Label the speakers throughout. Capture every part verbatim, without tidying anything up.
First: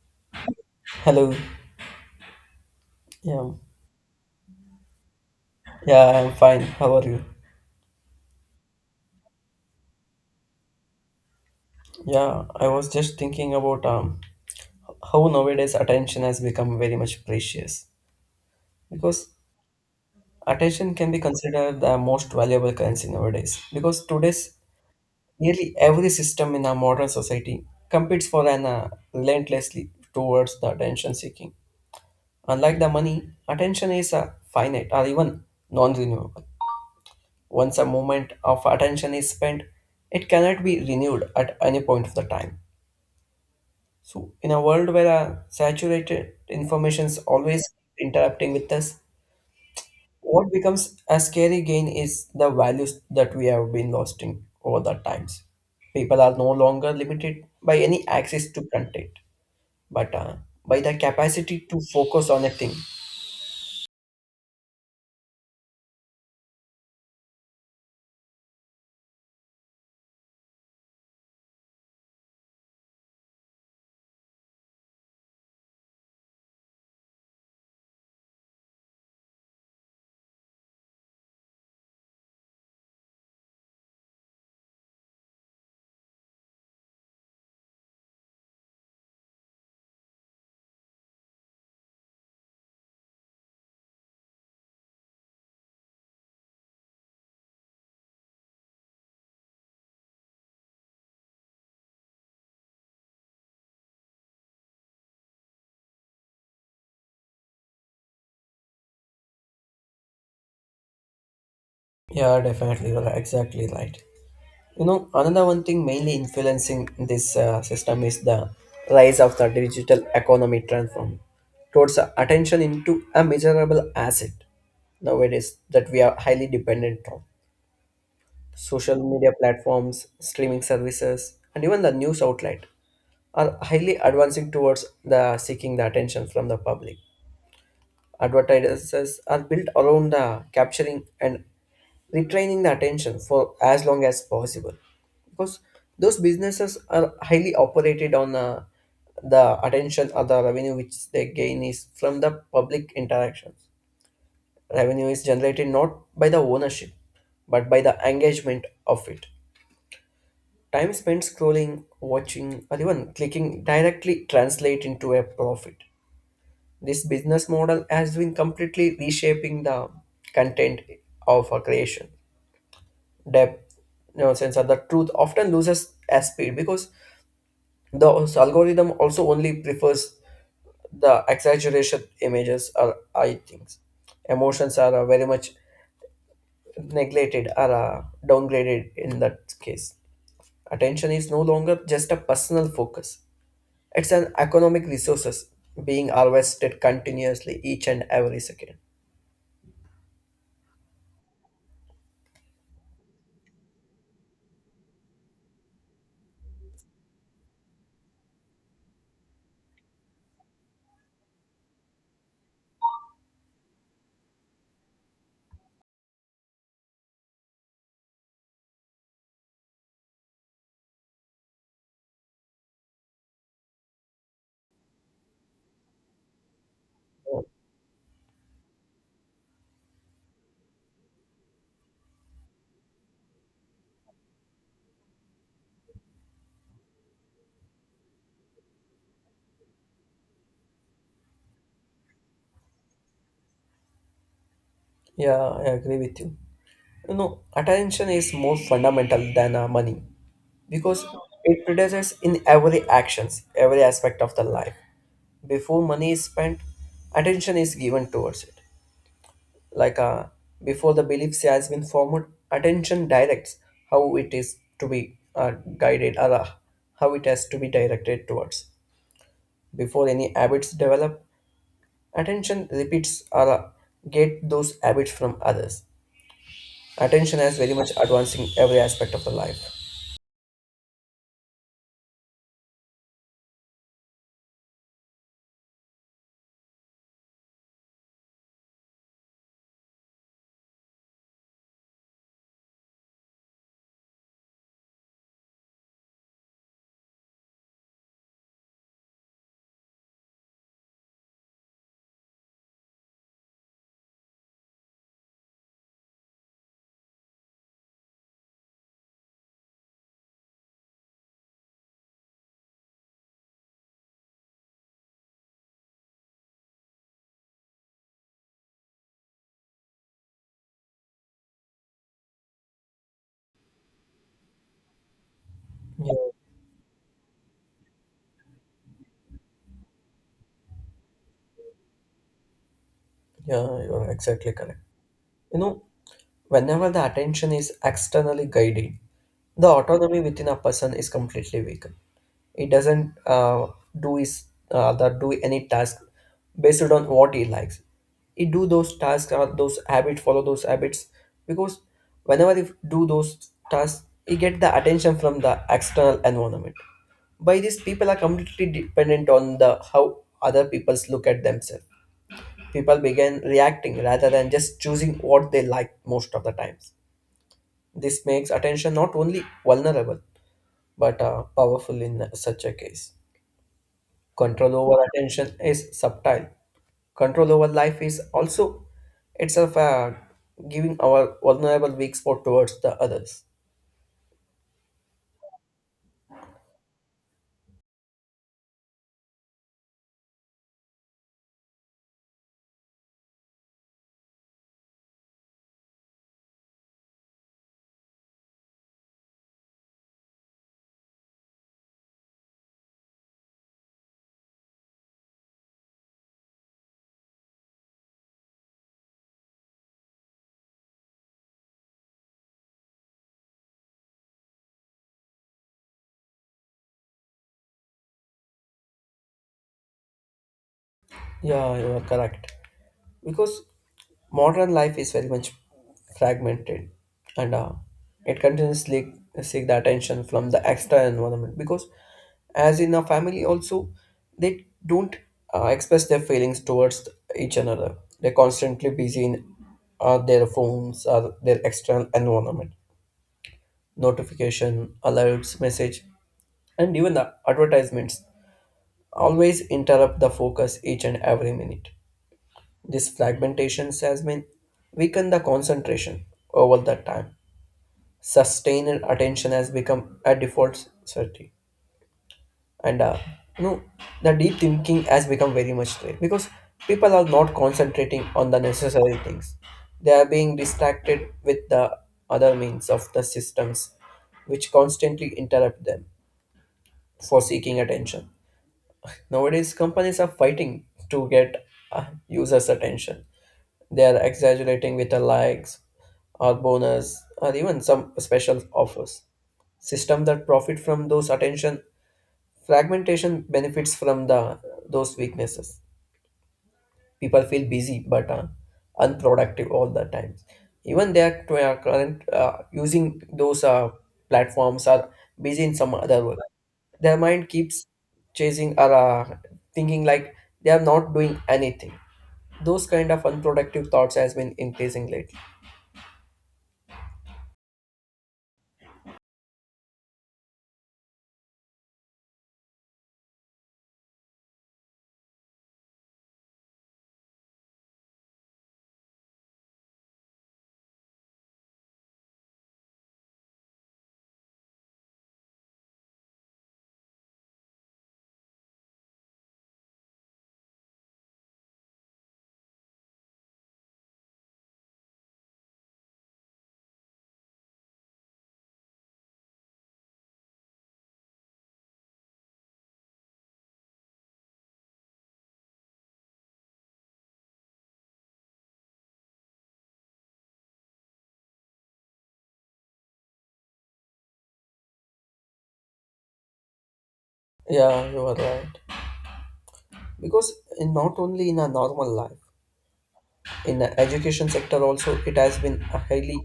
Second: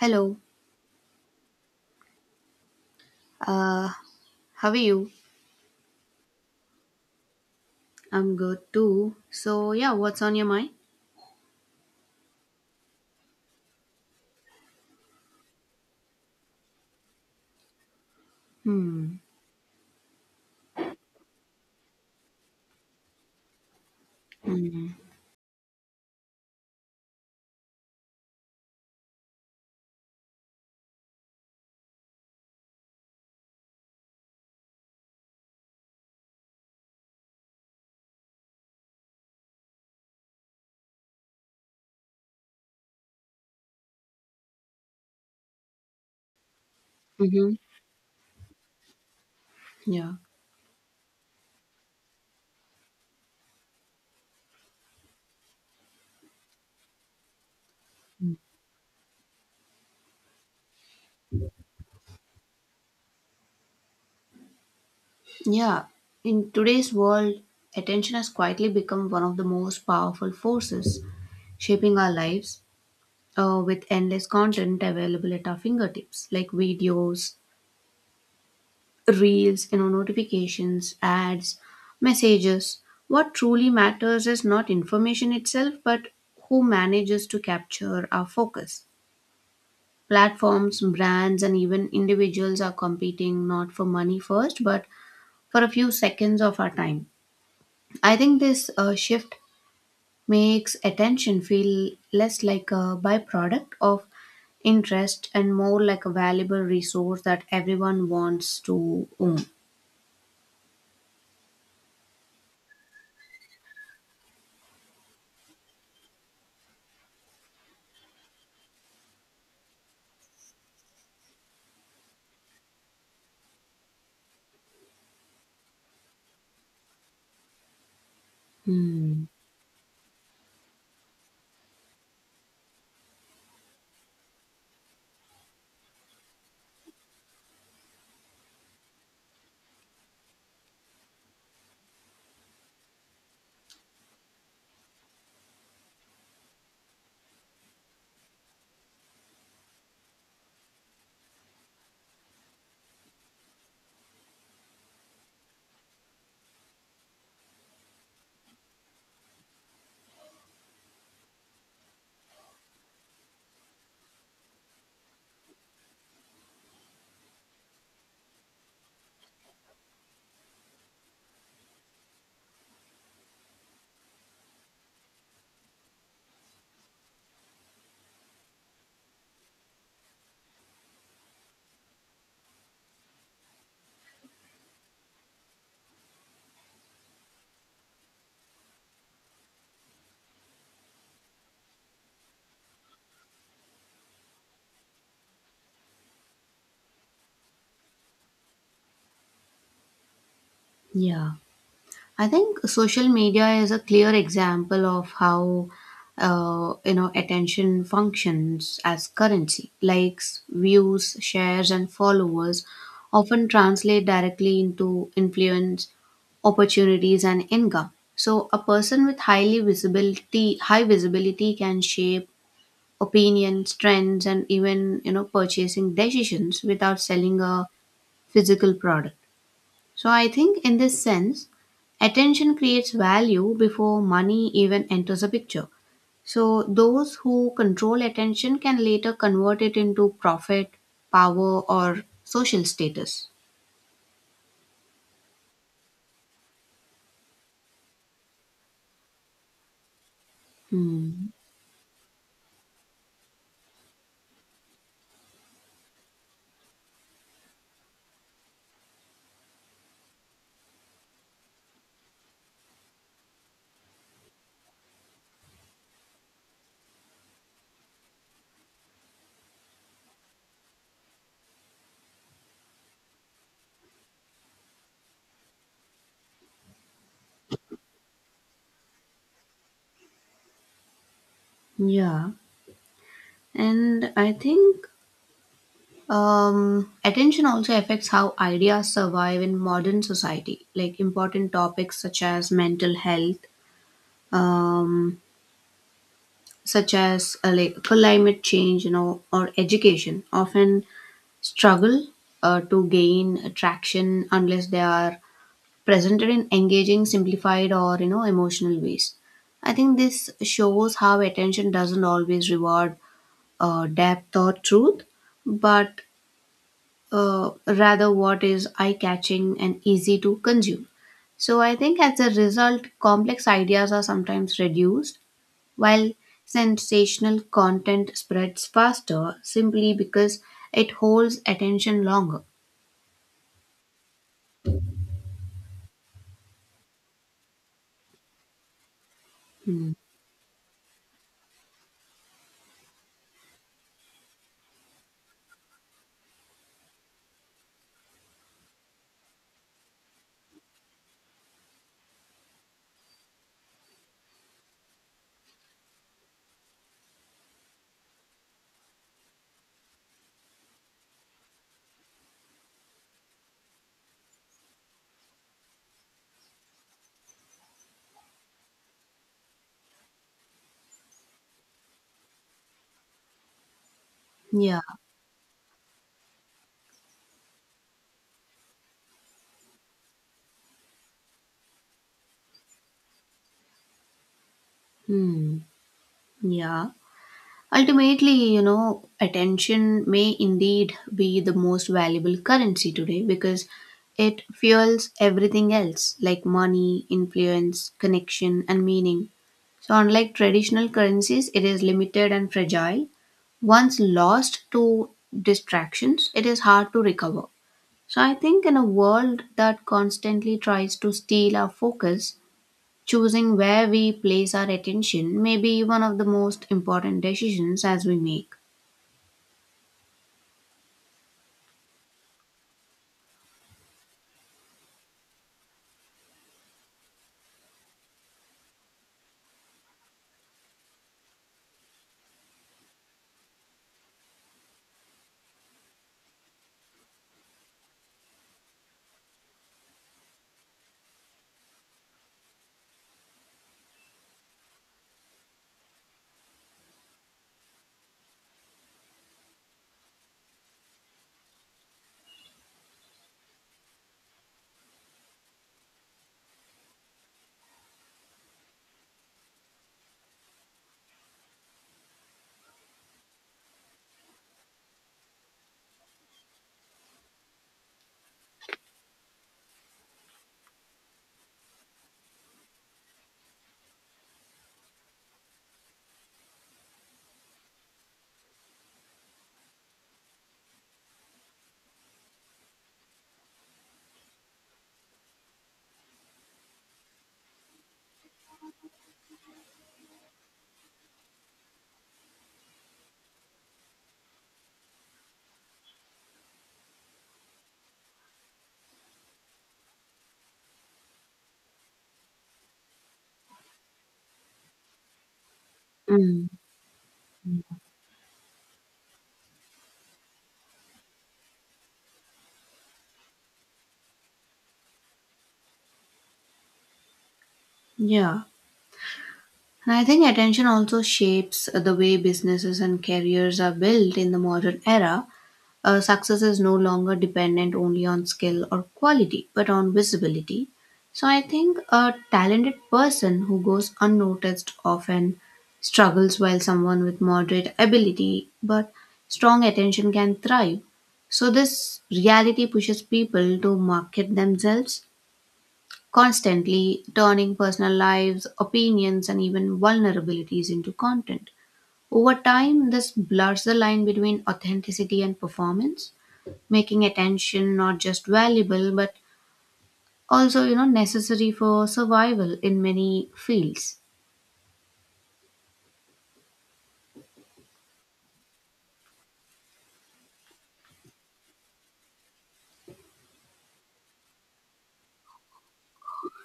Speaker 1: Hello.
Speaker 2: Hello. Yeah.
Speaker 1: Uh, how are you?
Speaker 2: Yeah, I'm fine. How are you?
Speaker 1: I'm good too. So yeah, what's on your mind?
Speaker 2: Yeah, I was just thinking about um how nowadays attention has become very much precious
Speaker 1: Hmm.
Speaker 2: because attention can be considered the most valuable currency nowadays because today's nearly every system in our modern society competes for an uh, relentlessly towards the attention seeking. Unlike the money, attention is uh, finite or even non-renewable. Once a moment of attention is spent, it cannot be renewed at any point of the time. So in a world where uh, saturated information is
Speaker 1: Mm-hmm.
Speaker 2: always interrupting with us,
Speaker 1: Yeah.
Speaker 2: what becomes a scary gain is the values that we have been losing over the times. People are no longer limited by any access to content, but uh, by the capacity to focus on a thing.
Speaker 1: Yeah. In today's world, attention has quietly become one of the most powerful forces shaping our lives. Uh, with endless content available at our fingertips, like videos, reels, you know, notifications, ads, messages. What truly matters is not information itself, but who manages to capture our focus. Platforms, brands, and even individuals are competing not for money first, but for a few seconds of our time. I think this uh, shift makes attention feel less like a byproduct of interest and more like a valuable resource that everyone wants to own.
Speaker 2: Yeah, definitely, you're exactly right. You know, another one thing mainly influencing this uh, system is the rise of the digital economy transform towards the attention into a measurable asset nowadays that we are highly dependent on. Social
Speaker 1: Hmm.
Speaker 2: media platforms, streaming services, and even the news outlet are highly advancing towards the seeking the attention from the public. Advertises are built around the capturing and retraining the attention for as long as possible because those businesses are highly operated on uh, the attention or the revenue which they gain is from the public interactions. Revenue is generated not by the ownership but by the engagement of it. Time spent scrolling, watching, or even clicking directly translate into a profit. This business model has been completely reshaping the content of a creation. Depth, nonsense. Know, the truth often loses as speed because the algorithm also only prefers the exaggeration images or I things. Emotions are uh, very much neglected or uh, downgraded in that case. Attention is no longer just a personal focus. It's an economic resources being harvested continuously each and every second.
Speaker 1: Yeah. I think social media is a clear example of how uh, you know attention functions as currency. Likes, views, shares, and followers often translate directly into influence, opportunities, and income. So a person with highly visibility, high visibility can shape opinions, trends, and even you know purchasing decisions without selling a physical product. So I think in this sense, attention creates value before money even enters the picture. So those who control attention can later convert it into profit, power, or social status.
Speaker 2: Yeah, I agree with you. You know, attention is more fundamental than uh, money because
Speaker 1: Hmm.
Speaker 2: it predicts in every actions, every aspect of the life. Before money is spent, attention is given towards it. Like uh, before the belief has been formed, attention directs how it is to be uh, guided or uh, how it has to be directed towards. Before any habits develop, attention repeats or uh, get those habits from others. Attention is very much advancing every aspect of the life.
Speaker 1: Yeah. And I think um, attention also affects how ideas survive in modern society, like important topics such as mental health, um, such as uh, like climate change, you know, or education often struggle uh, to gain traction unless they are presented in engaging, simplified, or you know emotional ways. I think this shows how attention doesn't always reward uh, depth or truth, but uh, rather what is eye catching and easy to consume. So I think as a result, complex ideas are sometimes reduced, while
Speaker 2: Yeah,
Speaker 1: sensational content spreads faster simply because it holds attention longer.
Speaker 2: yeah, you're exactly correct. You know, whenever the attention is externally guided, the
Speaker 1: Hmm.
Speaker 2: autonomy within a person is completely weakened. It doesn't uh, do is uh, that do any task based on what he likes. He do those tasks or those habits, follow those habits because whenever he do those tasks, he get the attention from the external environment. By this, people are completely dependent on the how other peoples look at themselves. People began reacting rather than just choosing what they like most of the times. This makes attention not only vulnerable but uh, powerful in such a case. Control
Speaker 1: Yeah.
Speaker 2: over attention is subtle. Control over life is also itself uh, giving our vulnerable weak spot towards the others.
Speaker 1: Hmm. Yeah. Ultimately, you know, attention may indeed be the most valuable currency today because it fuels everything else, like money, influence, connection, and meaning. So, unlike traditional currencies, it is limited and fragile. Once lost to distractions, it is hard to recover. So, I think in a world that constantly tries to steal our focus, choosing where we place our attention may be one of the most important decisions as we make.
Speaker 2: Yeah, you are correct. Because modern life is very much fragmented and uh, it continuously seek the attention from the external environment because as in a family also they don't uh, express their feelings towards each another. They're constantly busy in uh, their phones or their external environment. Notification alerts message and even the advertisements always interrupt the focus each and every minute. This fragmentation has been weakened the concentration over the time. Sustained attention has become a default certainty. And uh, no, the deep thinking has become very much rare because people are not concentrating on the necessary things. They are being distracted with the other means of the systems which constantly interrupt them for seeking attention. Nowadays, companies are fighting to get uh, users' attention. They are exaggerating with the likes or bonus or even some special offers. System that profit from those attention fragmentation benefits from the those weaknesses. People feel busy but uh, unproductive all the time. Even they are they are current uh, using those uh, platforms are busy in some other work.
Speaker 1: Mm.
Speaker 2: Their mind keeps chasing or uh, thinking like they are not doing anything. Those kind of unproductive thoughts has been increasing lately.
Speaker 1: Yeah. And I think attention also shapes the way businesses and careers are built in the modern era. Uh, success is no longer dependent only on skill or quality, but on visibility. So I think a talented person who goes unnoticed often struggles, while someone with moderate ability but strong attention can thrive. So this reality pushes people to market themselves constantly, turning personal lives, opinions, and even vulnerabilities into content. Over time, this blurs the line between authenticity and performance, making attention not just valuable but also you know necessary for survival in many fields.
Speaker 2: Yeah, you are right. Because in not only in a normal life, in the education sector also, it has been a highly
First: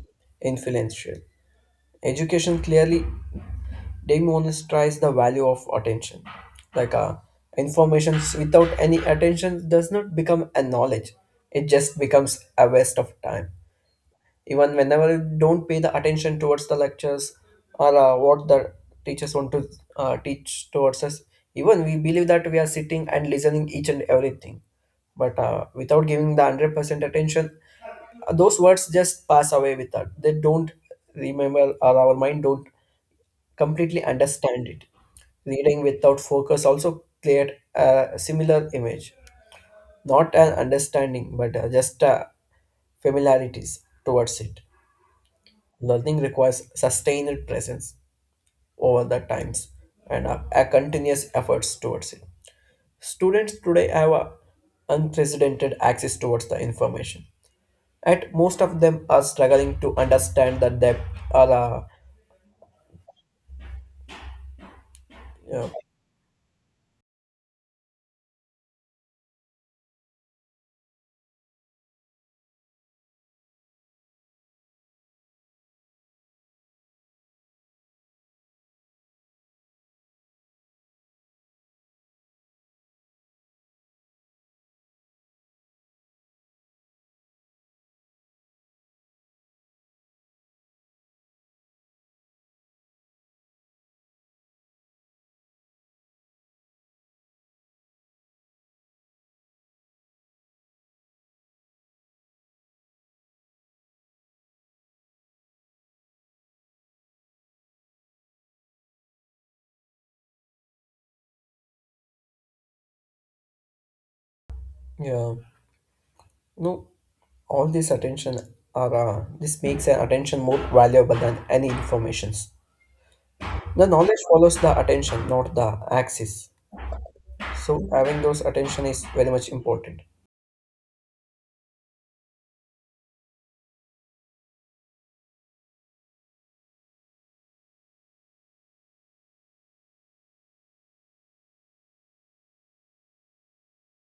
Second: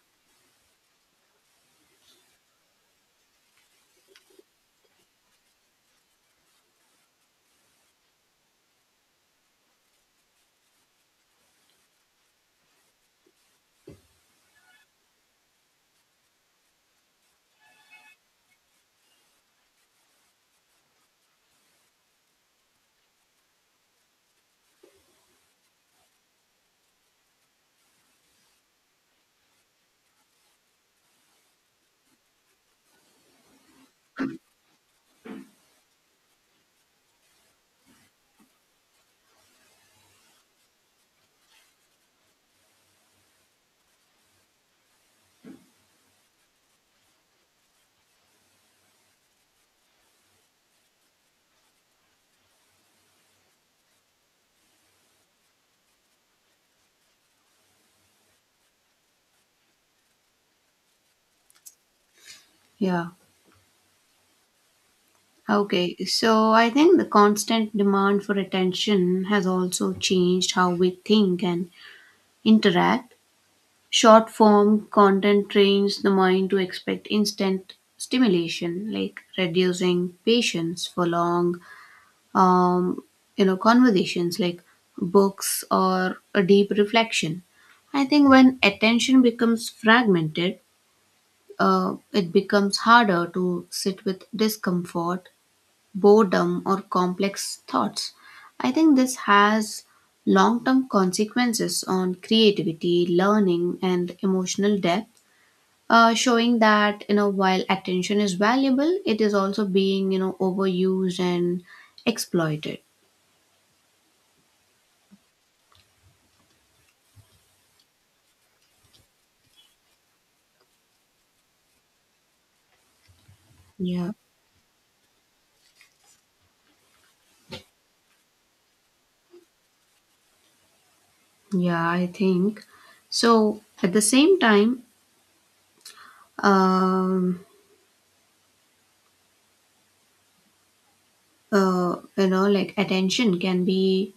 Speaker 2: influential. Education clearly demonstrates the value of attention. Like uh, information without any attention does not become a knowledge. It just becomes a waste of time. Even whenever you don't pay the attention towards the lectures or uh, what the teachers want to uh, teach towards us, even we believe that we are sitting and listening each and everything, but uh, without giving the one hundred percent attention, uh, those words just pass away with that. They don't remember or our mind don't completely understand it. Reading without focus also create a similar image, not an understanding but uh, just uh, familiarities towards it. Learning requires sustained presence over the times and a, a continuous efforts towards it. Students today have a unprecedented access towards the information. And most of them are struggling to understand the depth or uh,
Speaker 1: Yeah,
Speaker 2: yeah,
Speaker 1: okay. So I think the constant demand for attention has also changed how we think and interact. Short form content trains the mind to expect instant stimulation, like reducing patience for long um, you know conversations, like books or a deep reflection. I think when attention becomes fragmented, uh, it becomes harder to sit with discomfort, boredom, or complex thoughts. I think this has long term consequences on creativity, learning, and emotional depth, uh, showing that you know while attention is valuable, it is also being you know overused and exploited.
Speaker 2: yeah, no, all this attention are uh, this makes an attention more valuable than any informations. The
Speaker 1: Yeah.
Speaker 2: knowledge follows the attention, not the axis. So having those attention is very much important.
Speaker 1: Yeah, I think so. At the same time, um, uh, you know, like attention can be,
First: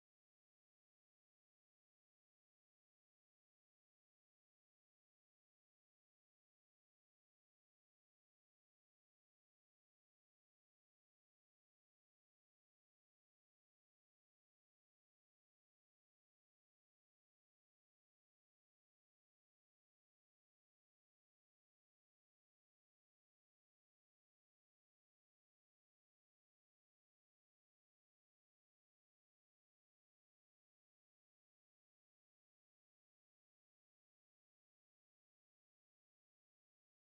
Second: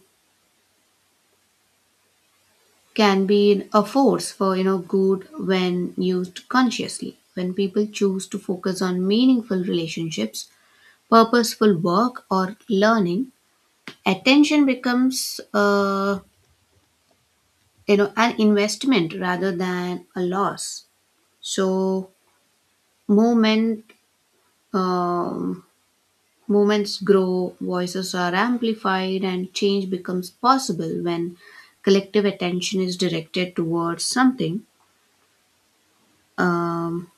Speaker 1: can be a force for you know good when used consciously. When people choose to focus on meaningful relationships, purposeful work, or learning, attention becomes uh, you know an investment rather than a loss. So movement. Um, Movements grow, voices are amplified, and change becomes possible when collective attention is directed towards something um,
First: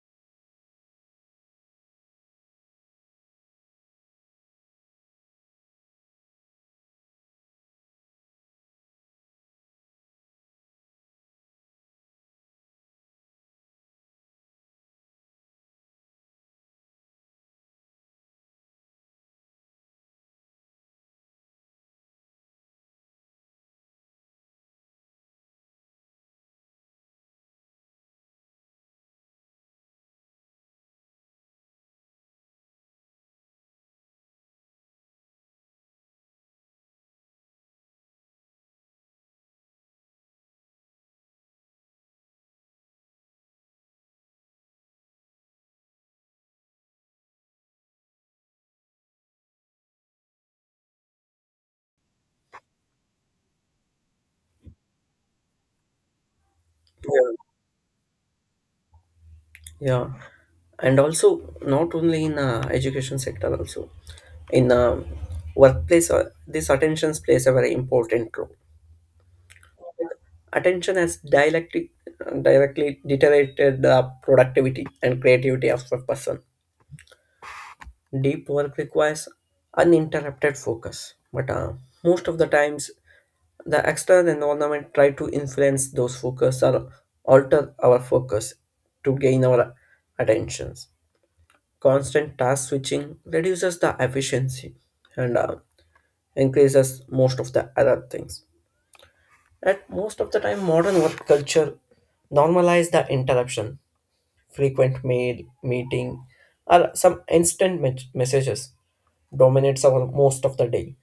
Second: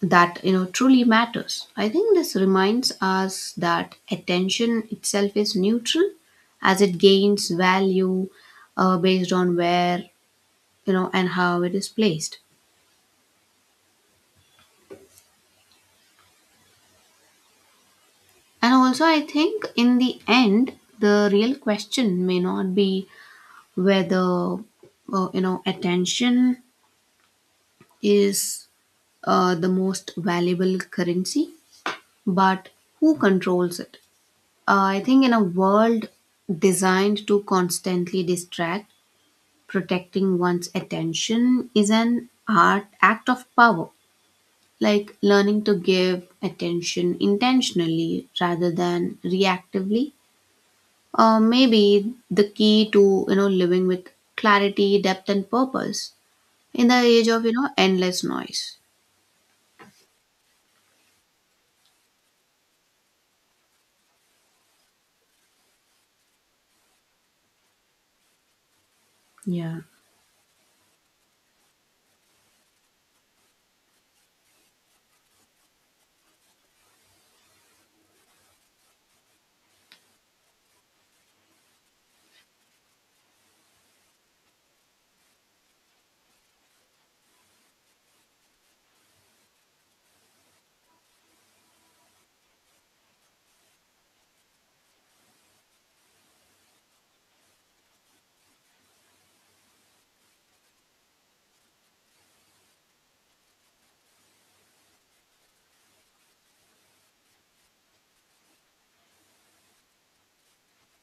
Speaker 1: that you know truly matters. I think this reminds us that attention itself is neutral, as it gains value uh, based on where you know and how it is placed. And also, I think in the end, the real question may not be whether uh, you know attention is uh, the most valuable currency, but who controls it? Uh, I think in a world designed to constantly distract, protecting one's attention is an art, act of power. Like learning to give attention intentionally rather than reactively. Uh, maybe the key to you know living with clarity, depth, and purpose in the age
Speaker 2: Yeah.
Speaker 1: of you know endless noise.
Speaker 2: Yeah, and also not only in uh, education sector, also in uh, workplace, uh, this attention plays a very important role.
Speaker 1: Yeah.
Speaker 2: Attention has directly directly deteriorated the productivity and creativity of a person. Deep work requires uninterrupted focus, but uh, most of the times the external environment try to influence those focus or alter our focus to gain our attentions. Constant task switching reduces the efficiency and uh, increases most of the other things. At most of the time, modern work culture normalize the interruption, frequent mail, meeting, or some instant me- messages dominates our most of the day.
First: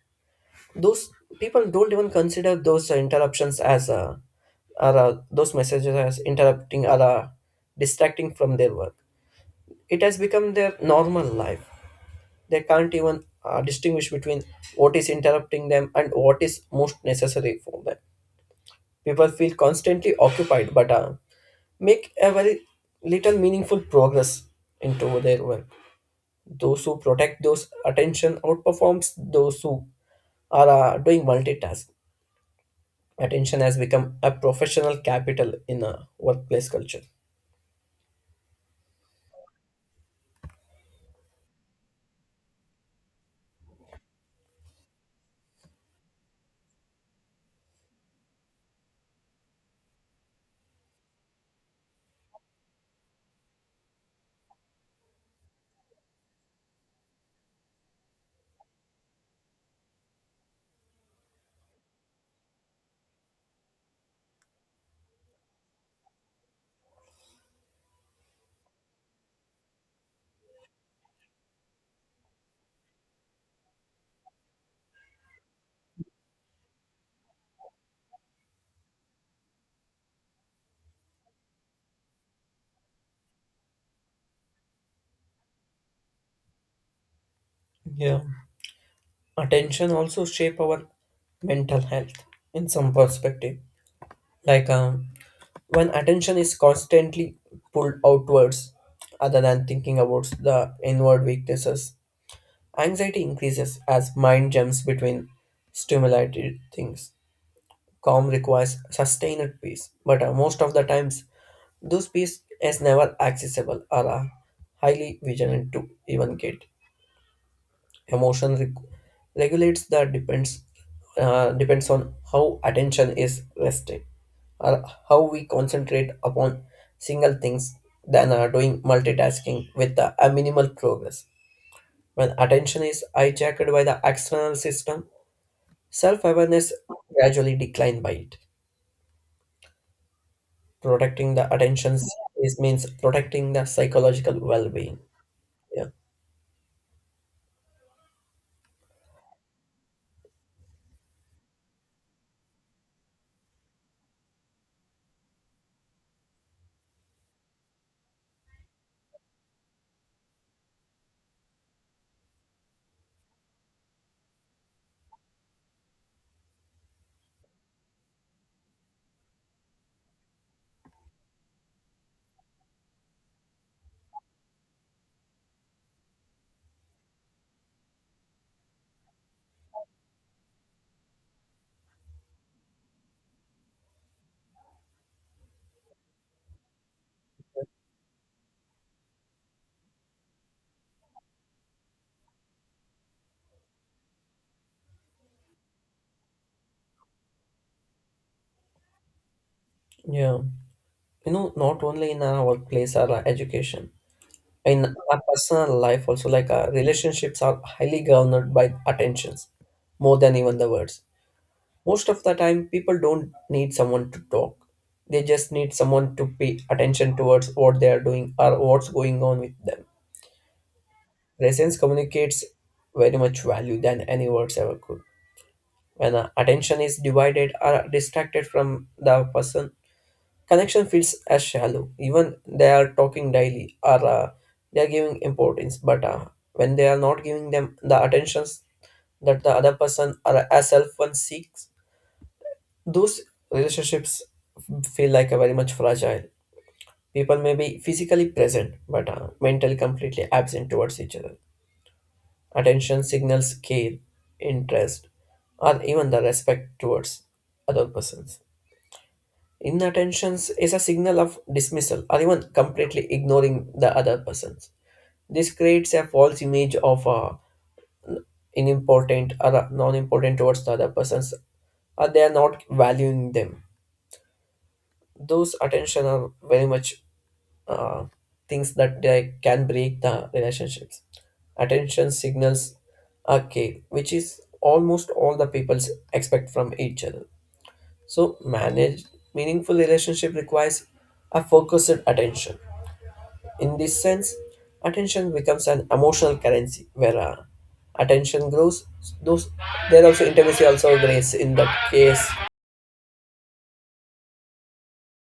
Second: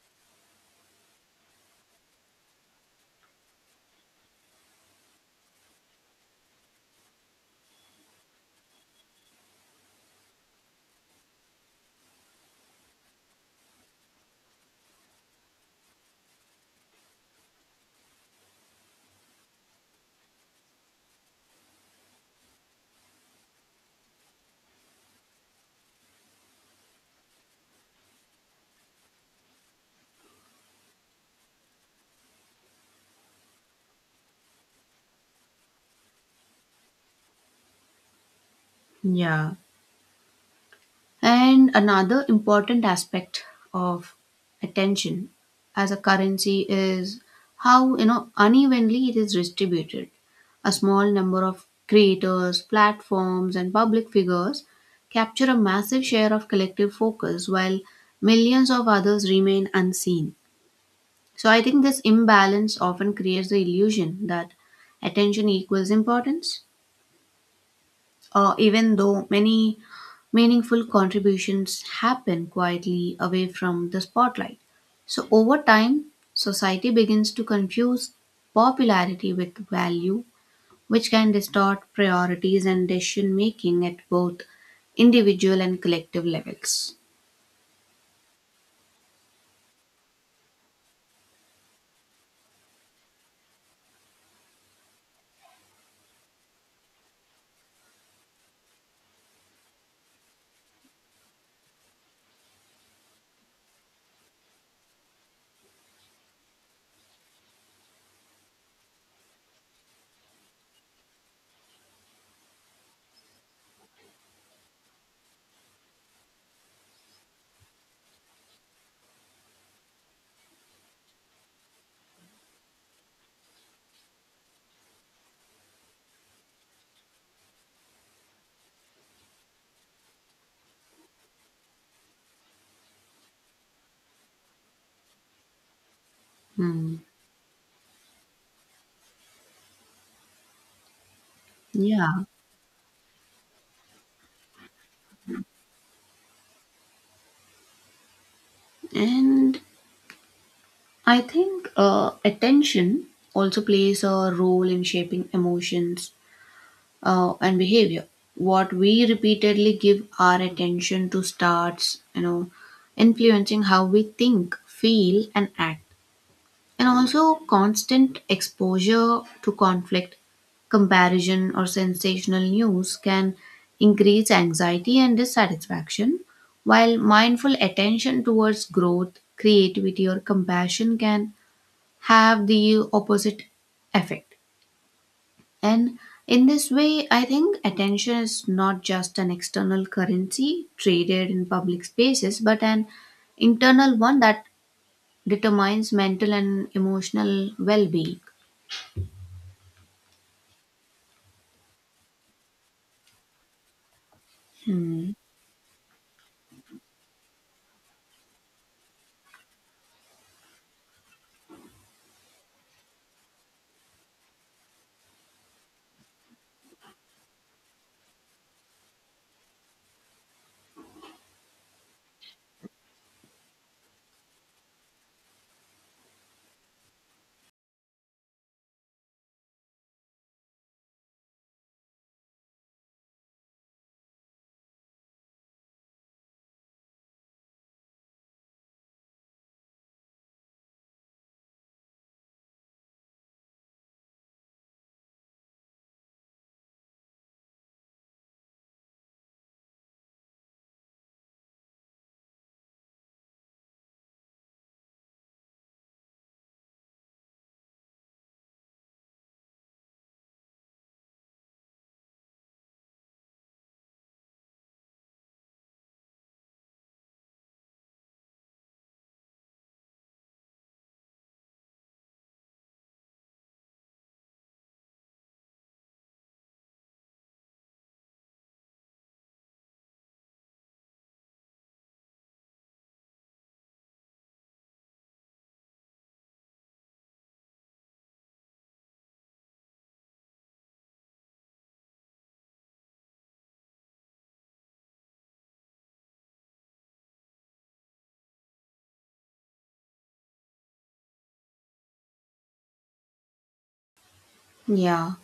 Speaker 2: Those people don't even consider those interruptions as uh, or uh, those messages as interrupting or uh, distracting from their work. It has become their normal life. They can't even uh, distinguish between what is interrupting them and what is most necessary for them. People feel constantly occupied, but uh, make a very little meaningful progress into their work. Those who protect those attention outperforms those who are uh, doing multitask. Attention has become a professional capital in a workplace culture.
Speaker 1: Yeah. And another important aspect of attention as a currency is how you know unevenly it is distributed. A small number of creators, platforms, and public figures capture a massive share of collective focus while millions of others remain unseen. So I think this imbalance often creates the illusion that attention equals importance, uh, even though many meaningful contributions happen quietly away from the spotlight. So, over time, society begins to confuse popularity with value, which can distort priorities and decision making at both individual and collective levels.
Speaker 2: Yeah, attention also shape our mental health in some perspective. Like um, when attention is constantly pulled outwards other than thinking about the inward weaknesses, anxiety increases as mind jumps between stimulated things. Calm requires sustained peace, but uh, most of the times those peace is never accessible or uh, highly vigilant to even get. Emotion reg- regulates the depends uh, depends on how attention is rested or how we concentrate upon single things than uh, doing multitasking with uh, a minimal progress. When attention is hijacked by the external system, self-awareness
Speaker 1: Hmm.
Speaker 2: gradually decline by it. Protecting the attention
Speaker 1: Yeah.
Speaker 2: is means protecting the psychological well-being. Yeah,
Speaker 1: And I think uh, attention also plays a role in shaping emotions uh, and behavior. What we repeatedly give our attention to starts, you know, influencing how we think, feel, and act. And also, constant exposure to conflict, comparison, or sensational news can increase anxiety and dissatisfaction, while mindful attention towards growth, creativity, or compassion can have the opposite effect. And in this way, I think attention is not just an external currency traded in public spaces, but an internal one that determines mental and emotional well being.
Speaker 2: yeah. You know, not only in our workplace or uh, education, in
Speaker 1: Hmm.
Speaker 2: our personal life also, like our relationships are highly governed by attentions more than even the words. Most of the time people don't need someone to talk. They just need someone to pay attention towards what they are doing or what's going on with them. Presence communicates very much value than any words ever could. When our attention is divided or distracted from the person, connection feels as shallow. Even they are talking daily or uh, they are giving importance, but uh, when they are not giving them the attentions that the other person or a self one seeks, those relationships feel like a very much fragile. People may be physically present, but uh, mentally completely absent towards each other. Attention signals care, interest, or even the respect towards other persons. Inattention is a signal of dismissal or even completely ignoring the other persons. This creates a false image of uh, unimportant or uh, non-important towards the other persons, or they are not valuing them. Those attention are very much uh, things that they can break the relationships. Attention signals a care, which is almost all the people expect from each other. So, manage meaningful relationship requires a focused attention. In this sense, attention becomes an emotional currency where uh, attention grows. Those there also intimacy also grows in that case.
Speaker 1: Yeah,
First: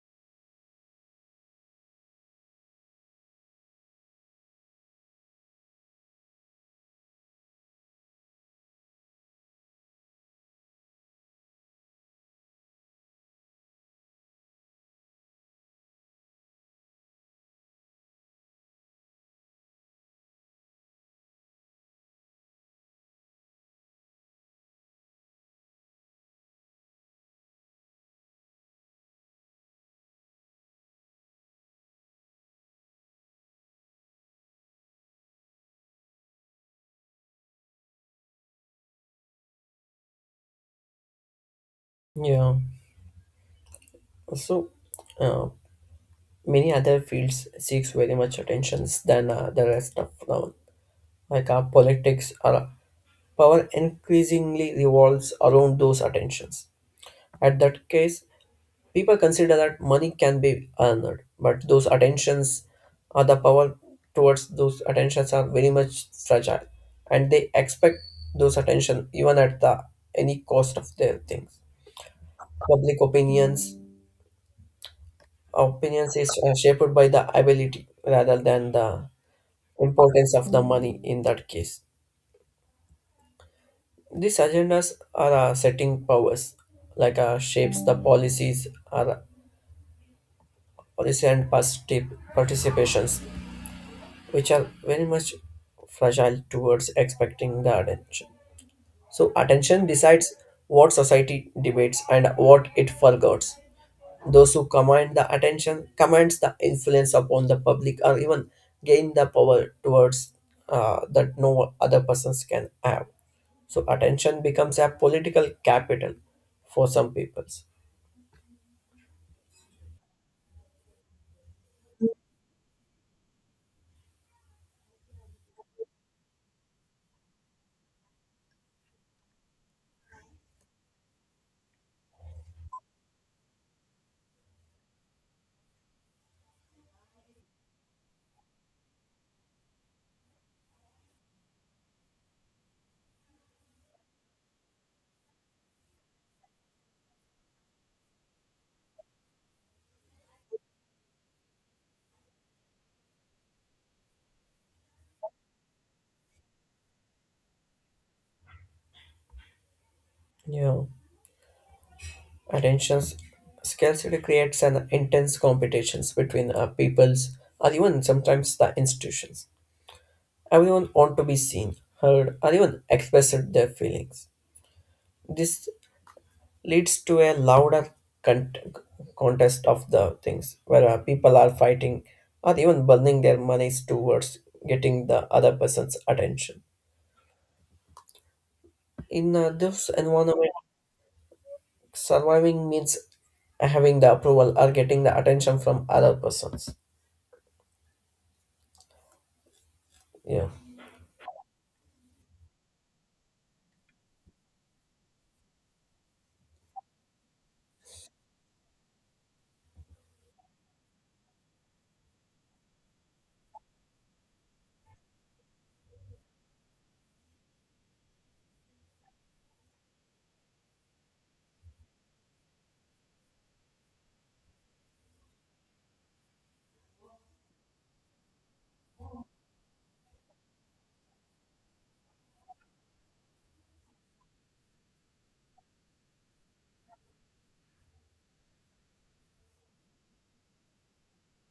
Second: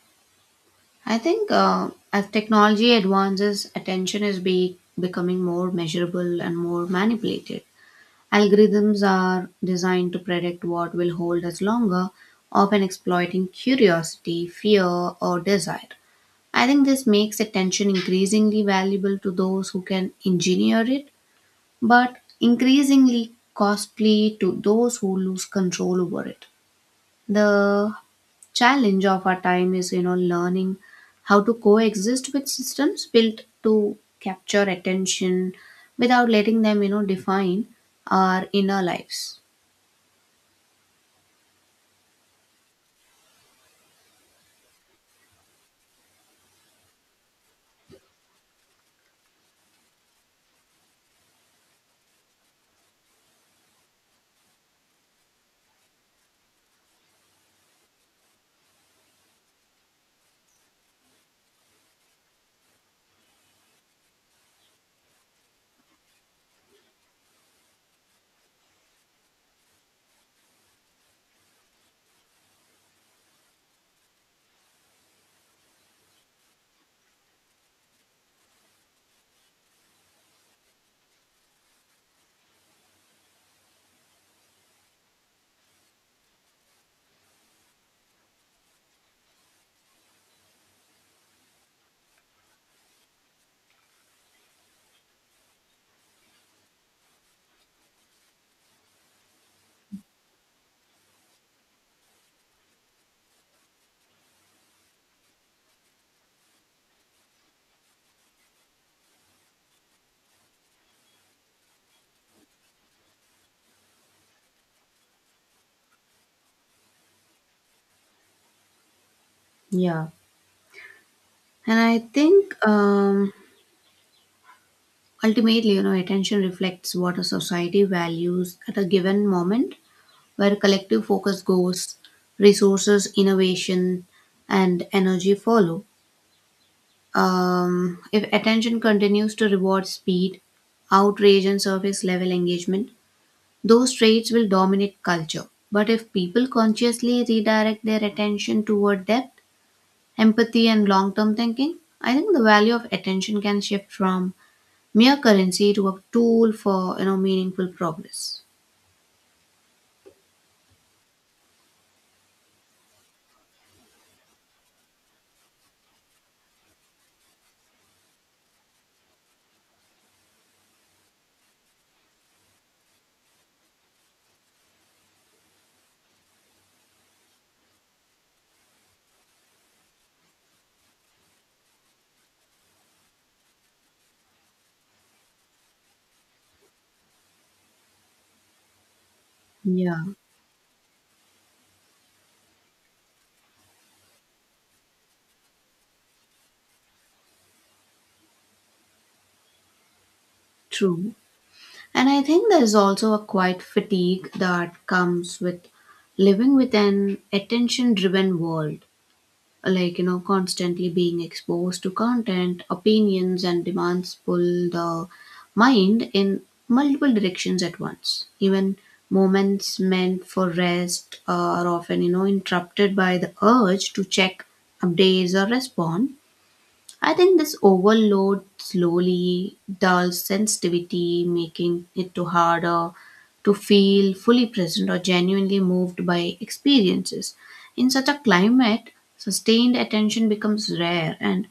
Speaker 1: I think uh, as technology advances, attention is be- becoming more measurable and more manipulated. Algorithms are designed to predict what will hold us longer, often exploiting curiosity, fear, or desire. I think this makes attention increasingly valuable to those who can engineer it, but increasingly costly to those who lose control over it. The challenge of our time is, you know, learning how to coexist with systems built to capture attention without letting them, you know, define our inner lives.
Speaker 2: Yeah. So, uh, many other fields seeks very much attentions than uh, the rest of now. Like our politics or power increasingly revolves around those attentions. At that case, people consider that money can be earned, but those attentions or the power towards those attentions are very much fragile and they expect those attention even at the any cost of their things. Public opinions opinions is uh, shaped by the ability rather than the importance of the money in that case. These agendas are uh, setting powers like uh, shapes the policies are policy and particip- participations which are very much fragile towards expecting the attention. So, attention decides what society debates and what it forgets. Those who command the attention commands the influence upon the public or even gain the power towards uh, that no other persons can have. So, attention becomes a political capital for some peoples.
Speaker 1: Yeah. And I think um, ultimately, you know, attention reflects what a society values at a given moment, where collective focus goes, resources, innovation, and energy follow. Um, if attention continues to reward speed, outrage, and surface level engagement, those traits will dominate culture. But if people consciously redirect their attention toward depth, empathy, and long term thinking, I think the value of attention can shift from mere currency to a tool for you know meaningful progress.
Speaker 2: Yeah. Attention scarcity creates an intense competitions between uh, peoples or even sometimes the institutions. Everyone want to be seen, heard, or even express their feelings. This leads to a louder con- contest of the things where uh, people are fighting or even burning their monies towards getting the other person's attention. In uh, this
Speaker 1: Yeah,
Speaker 2: environment, surviving means having the approval or getting the attention from other persons. Yeah.
Speaker 1: true. And I think there is also a quiet fatigue that comes with living with an attention driven world, like, you know, constantly being exposed to content, opinions, and demands pull the mind in multiple directions at once. Even moments meant for rest are often, you know, interrupted by the urge to check updates or respond. I think this overload slowly dulls sensitivity, making it too harder to feel fully present or genuinely moved by experiences. In such a climate, sustained attention becomes rare, and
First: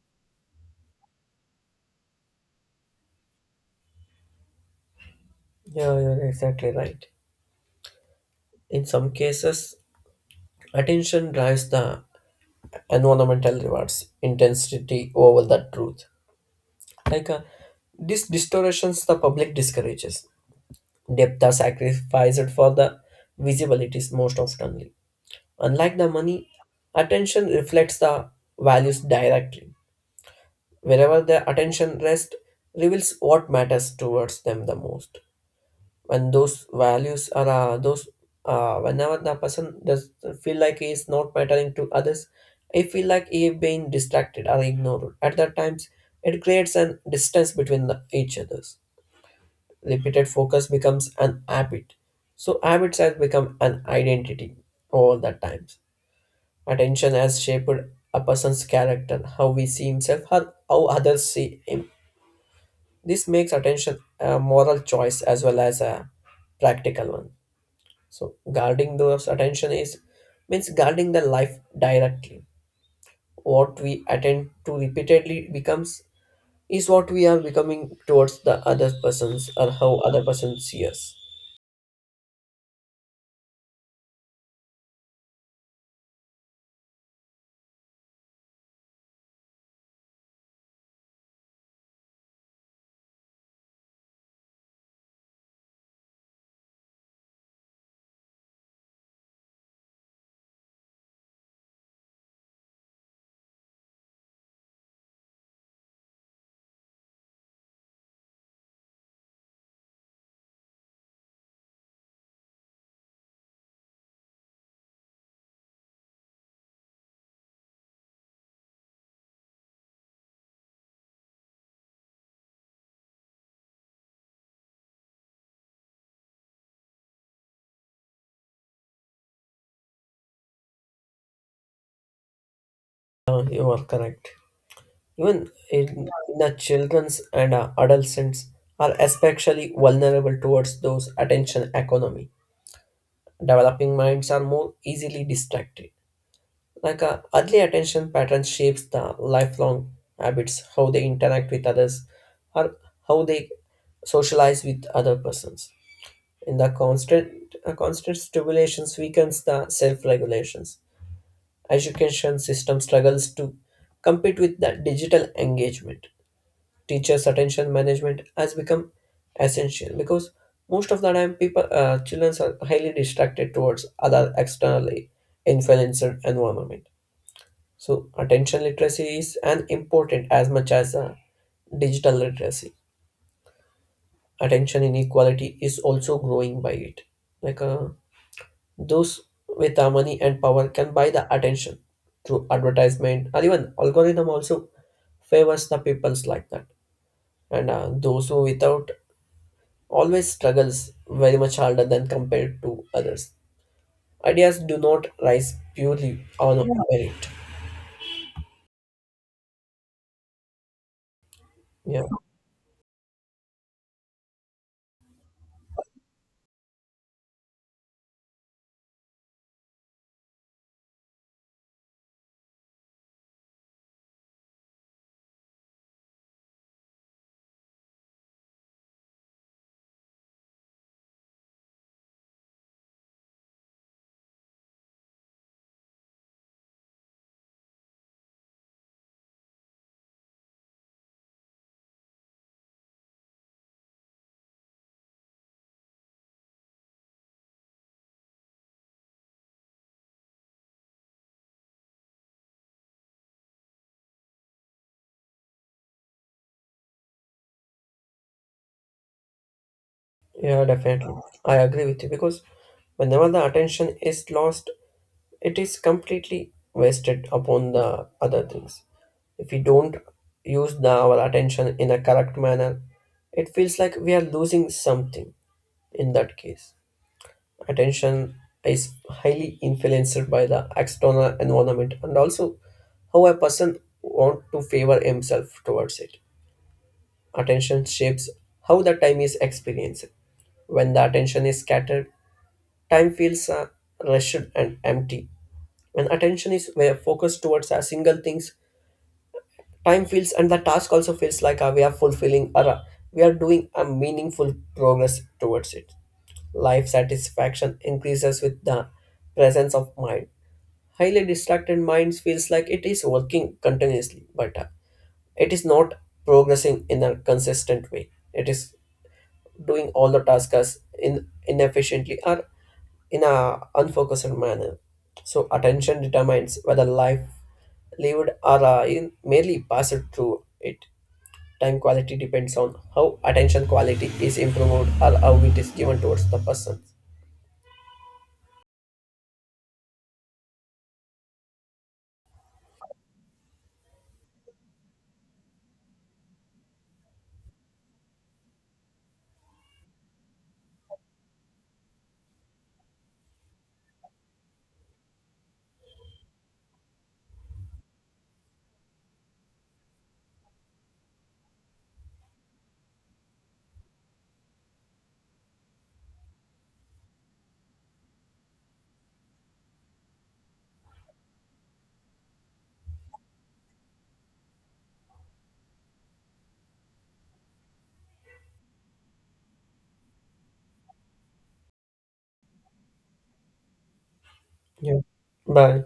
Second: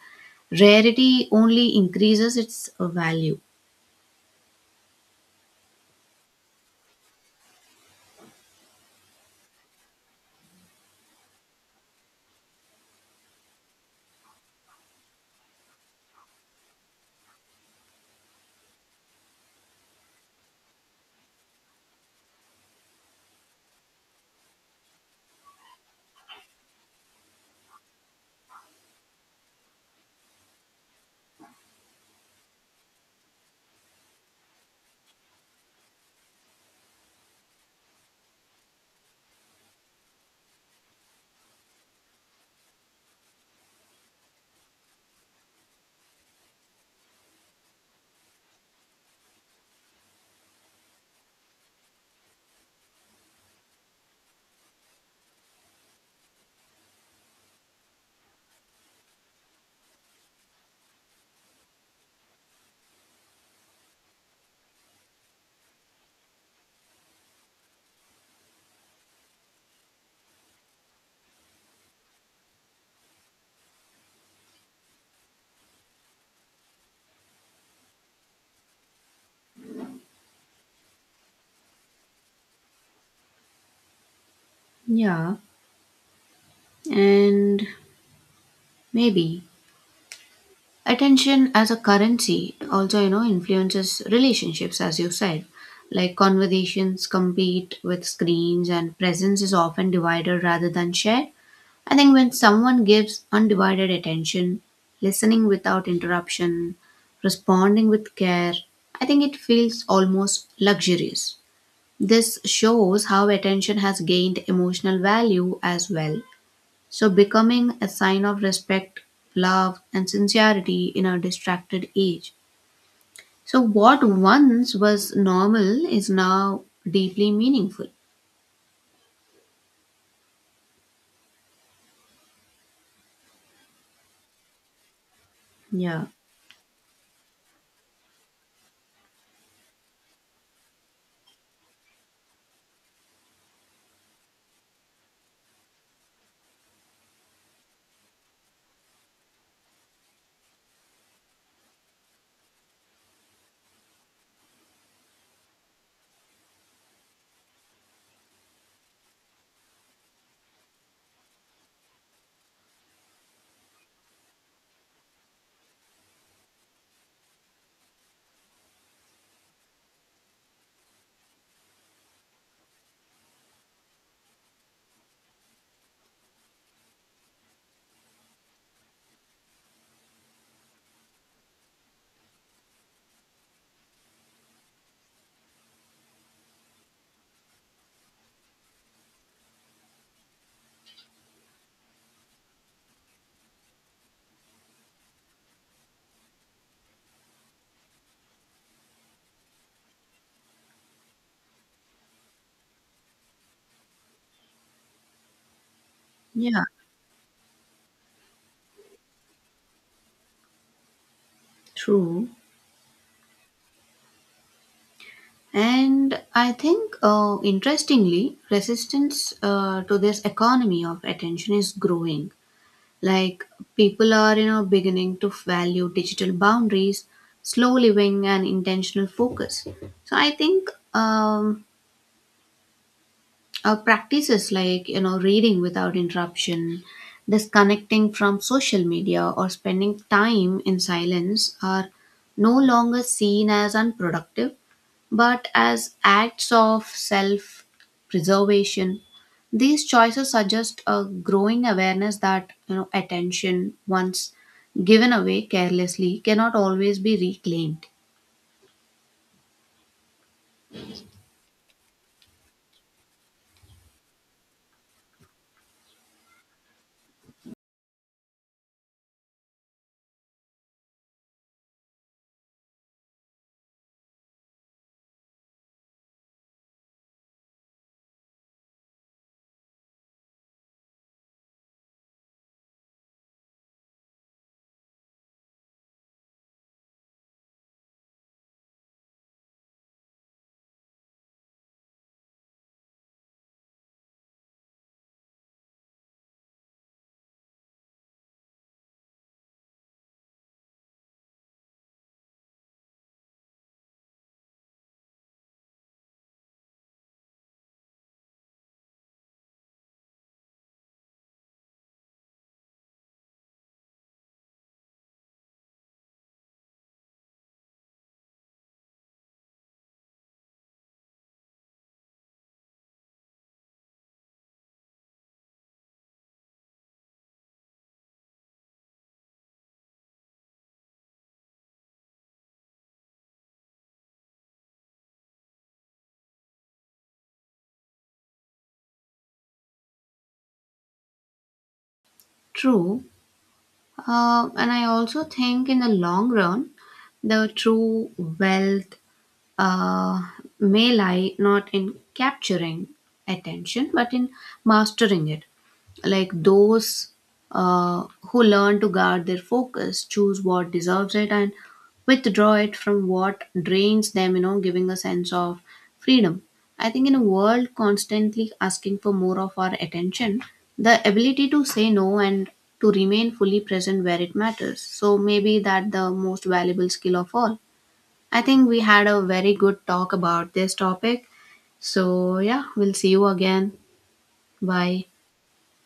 Speaker 1: rarity only increases its value.
Speaker 2: Yeah, you're exactly right. In some cases, attention drives the environmental rewards, intensity over the truth. Like uh, this distortions the public discourages. Depth are sacrificed for the visibilities most oftenly. Unlike the money, attention reflects the values directly. Wherever the attention rests reveals what matters towards them the most. When those values are uh, those uh, whenever the person does feel like he is not mattering to others, I feel like he being distracted or ignored at that times. It creates an distance between the, each others. Repeated focus becomes an habit, so habits have become an identity all the times. Attention has shaped a person's character, how we see himself or how others see him. This makes attention a moral choice as well as a practical one. So guarding those attention is means guarding the life directly. What we attend to repeatedly becomes is what we are becoming towards the other persons or how other persons see us.
Speaker 1: Yeah, and maybe attention as a currency also you know influences relationships, as you said. Like conversations compete with screens and presence is often divided rather than shared. I think when someone gives undivided attention, listening without interruption, responding with care, I think it feels almost luxurious. This shows how attention has gained emotional value as well, so, becoming a sign of respect, love, and sincerity in a distracted age. So, what once was normal is now deeply meaningful.
Speaker 2: Uh, you are correct. Even in,
Speaker 1: Yeah,
Speaker 2: in the children's and uh, adolescents are especially vulnerable towards those attention economy. Developing minds are more easily distracted. Like uh, early attention pattern shapes the lifelong habits, how they interact with others, or how they socialize with other persons. In the constant uh, constant stimulations weakens the self-regulations. Education system struggles to compete with the digital engagement. Teachers' attention management has become essential because most of the time people uh, children are highly distracted towards other externally influenced environment. So, attention literacy is an important as much as a digital literacy. Attention inequality is also growing by it. Like uh, those with the money and power can buy the attention through advertisement or even algorithm also favors the peoples like that. And uh, Those who without always struggles very much harder than compared to others. Ideas do not rise purely on,
Speaker 1: yeah,
Speaker 2: yeah, merit. Yeah.
Speaker 1: true. And I think, uh, interestingly, resistance uh, to this economy of attention is growing. Like people are, you know, beginning to value digital boundaries, slow living, and intentional focus. So I think um, our practices, like, you know, reading without interruption, disconnecting from social media, or spending time in silence are no longer seen as unproductive, but as acts of self preservation. These choices suggest a growing awareness that, you know, attention, once given away carelessly, cannot always be reclaimed.
Speaker 2: Yeah, definitely. I agree with you because whenever the attention is lost, it is completely wasted upon the other things. If we don't use the, our attention in a correct manner, it feels like we are losing something in that case. Attention is highly influenced by the external environment, and also how a person want to favor himself towards it. Attention shapes how the time is experienced. When the attention is scattered, time feels uh, rushed and empty. When attention is we are focused towards a single things, time feels and the task also feels like uh, we are fulfilling or uh, we are doing a meaningful progress towards it. Life satisfaction increases with the presence of mind. Highly distracted minds feels like it is working continuously, but uh, it is not progressing in a consistent way. It is doing all the tasks as in inefficiently or in a unfocused manner. So attention determines whether life lived or uh, in merely passed through it. Time quality depends on how attention quality is improved or how it is given towards the person.
Speaker 1: True. Uh, and I also think in the long run, the true wealth uh, may lie not in capturing attention but in mastering it. Like those uh, who learn to guard their focus, choose what deserves it, and withdraw it from what drains them, you know, giving a sense of freedom. I think in a world constantly asking for more of our attention, the ability to say no and to remain fully present where it matters. So maybe that the most valuable skill of all. I think we had a very good talk about this topic. So, yeah, we'll see you again.
Speaker 2: Yeah.
Speaker 1: Bye.
Speaker 2: Bye.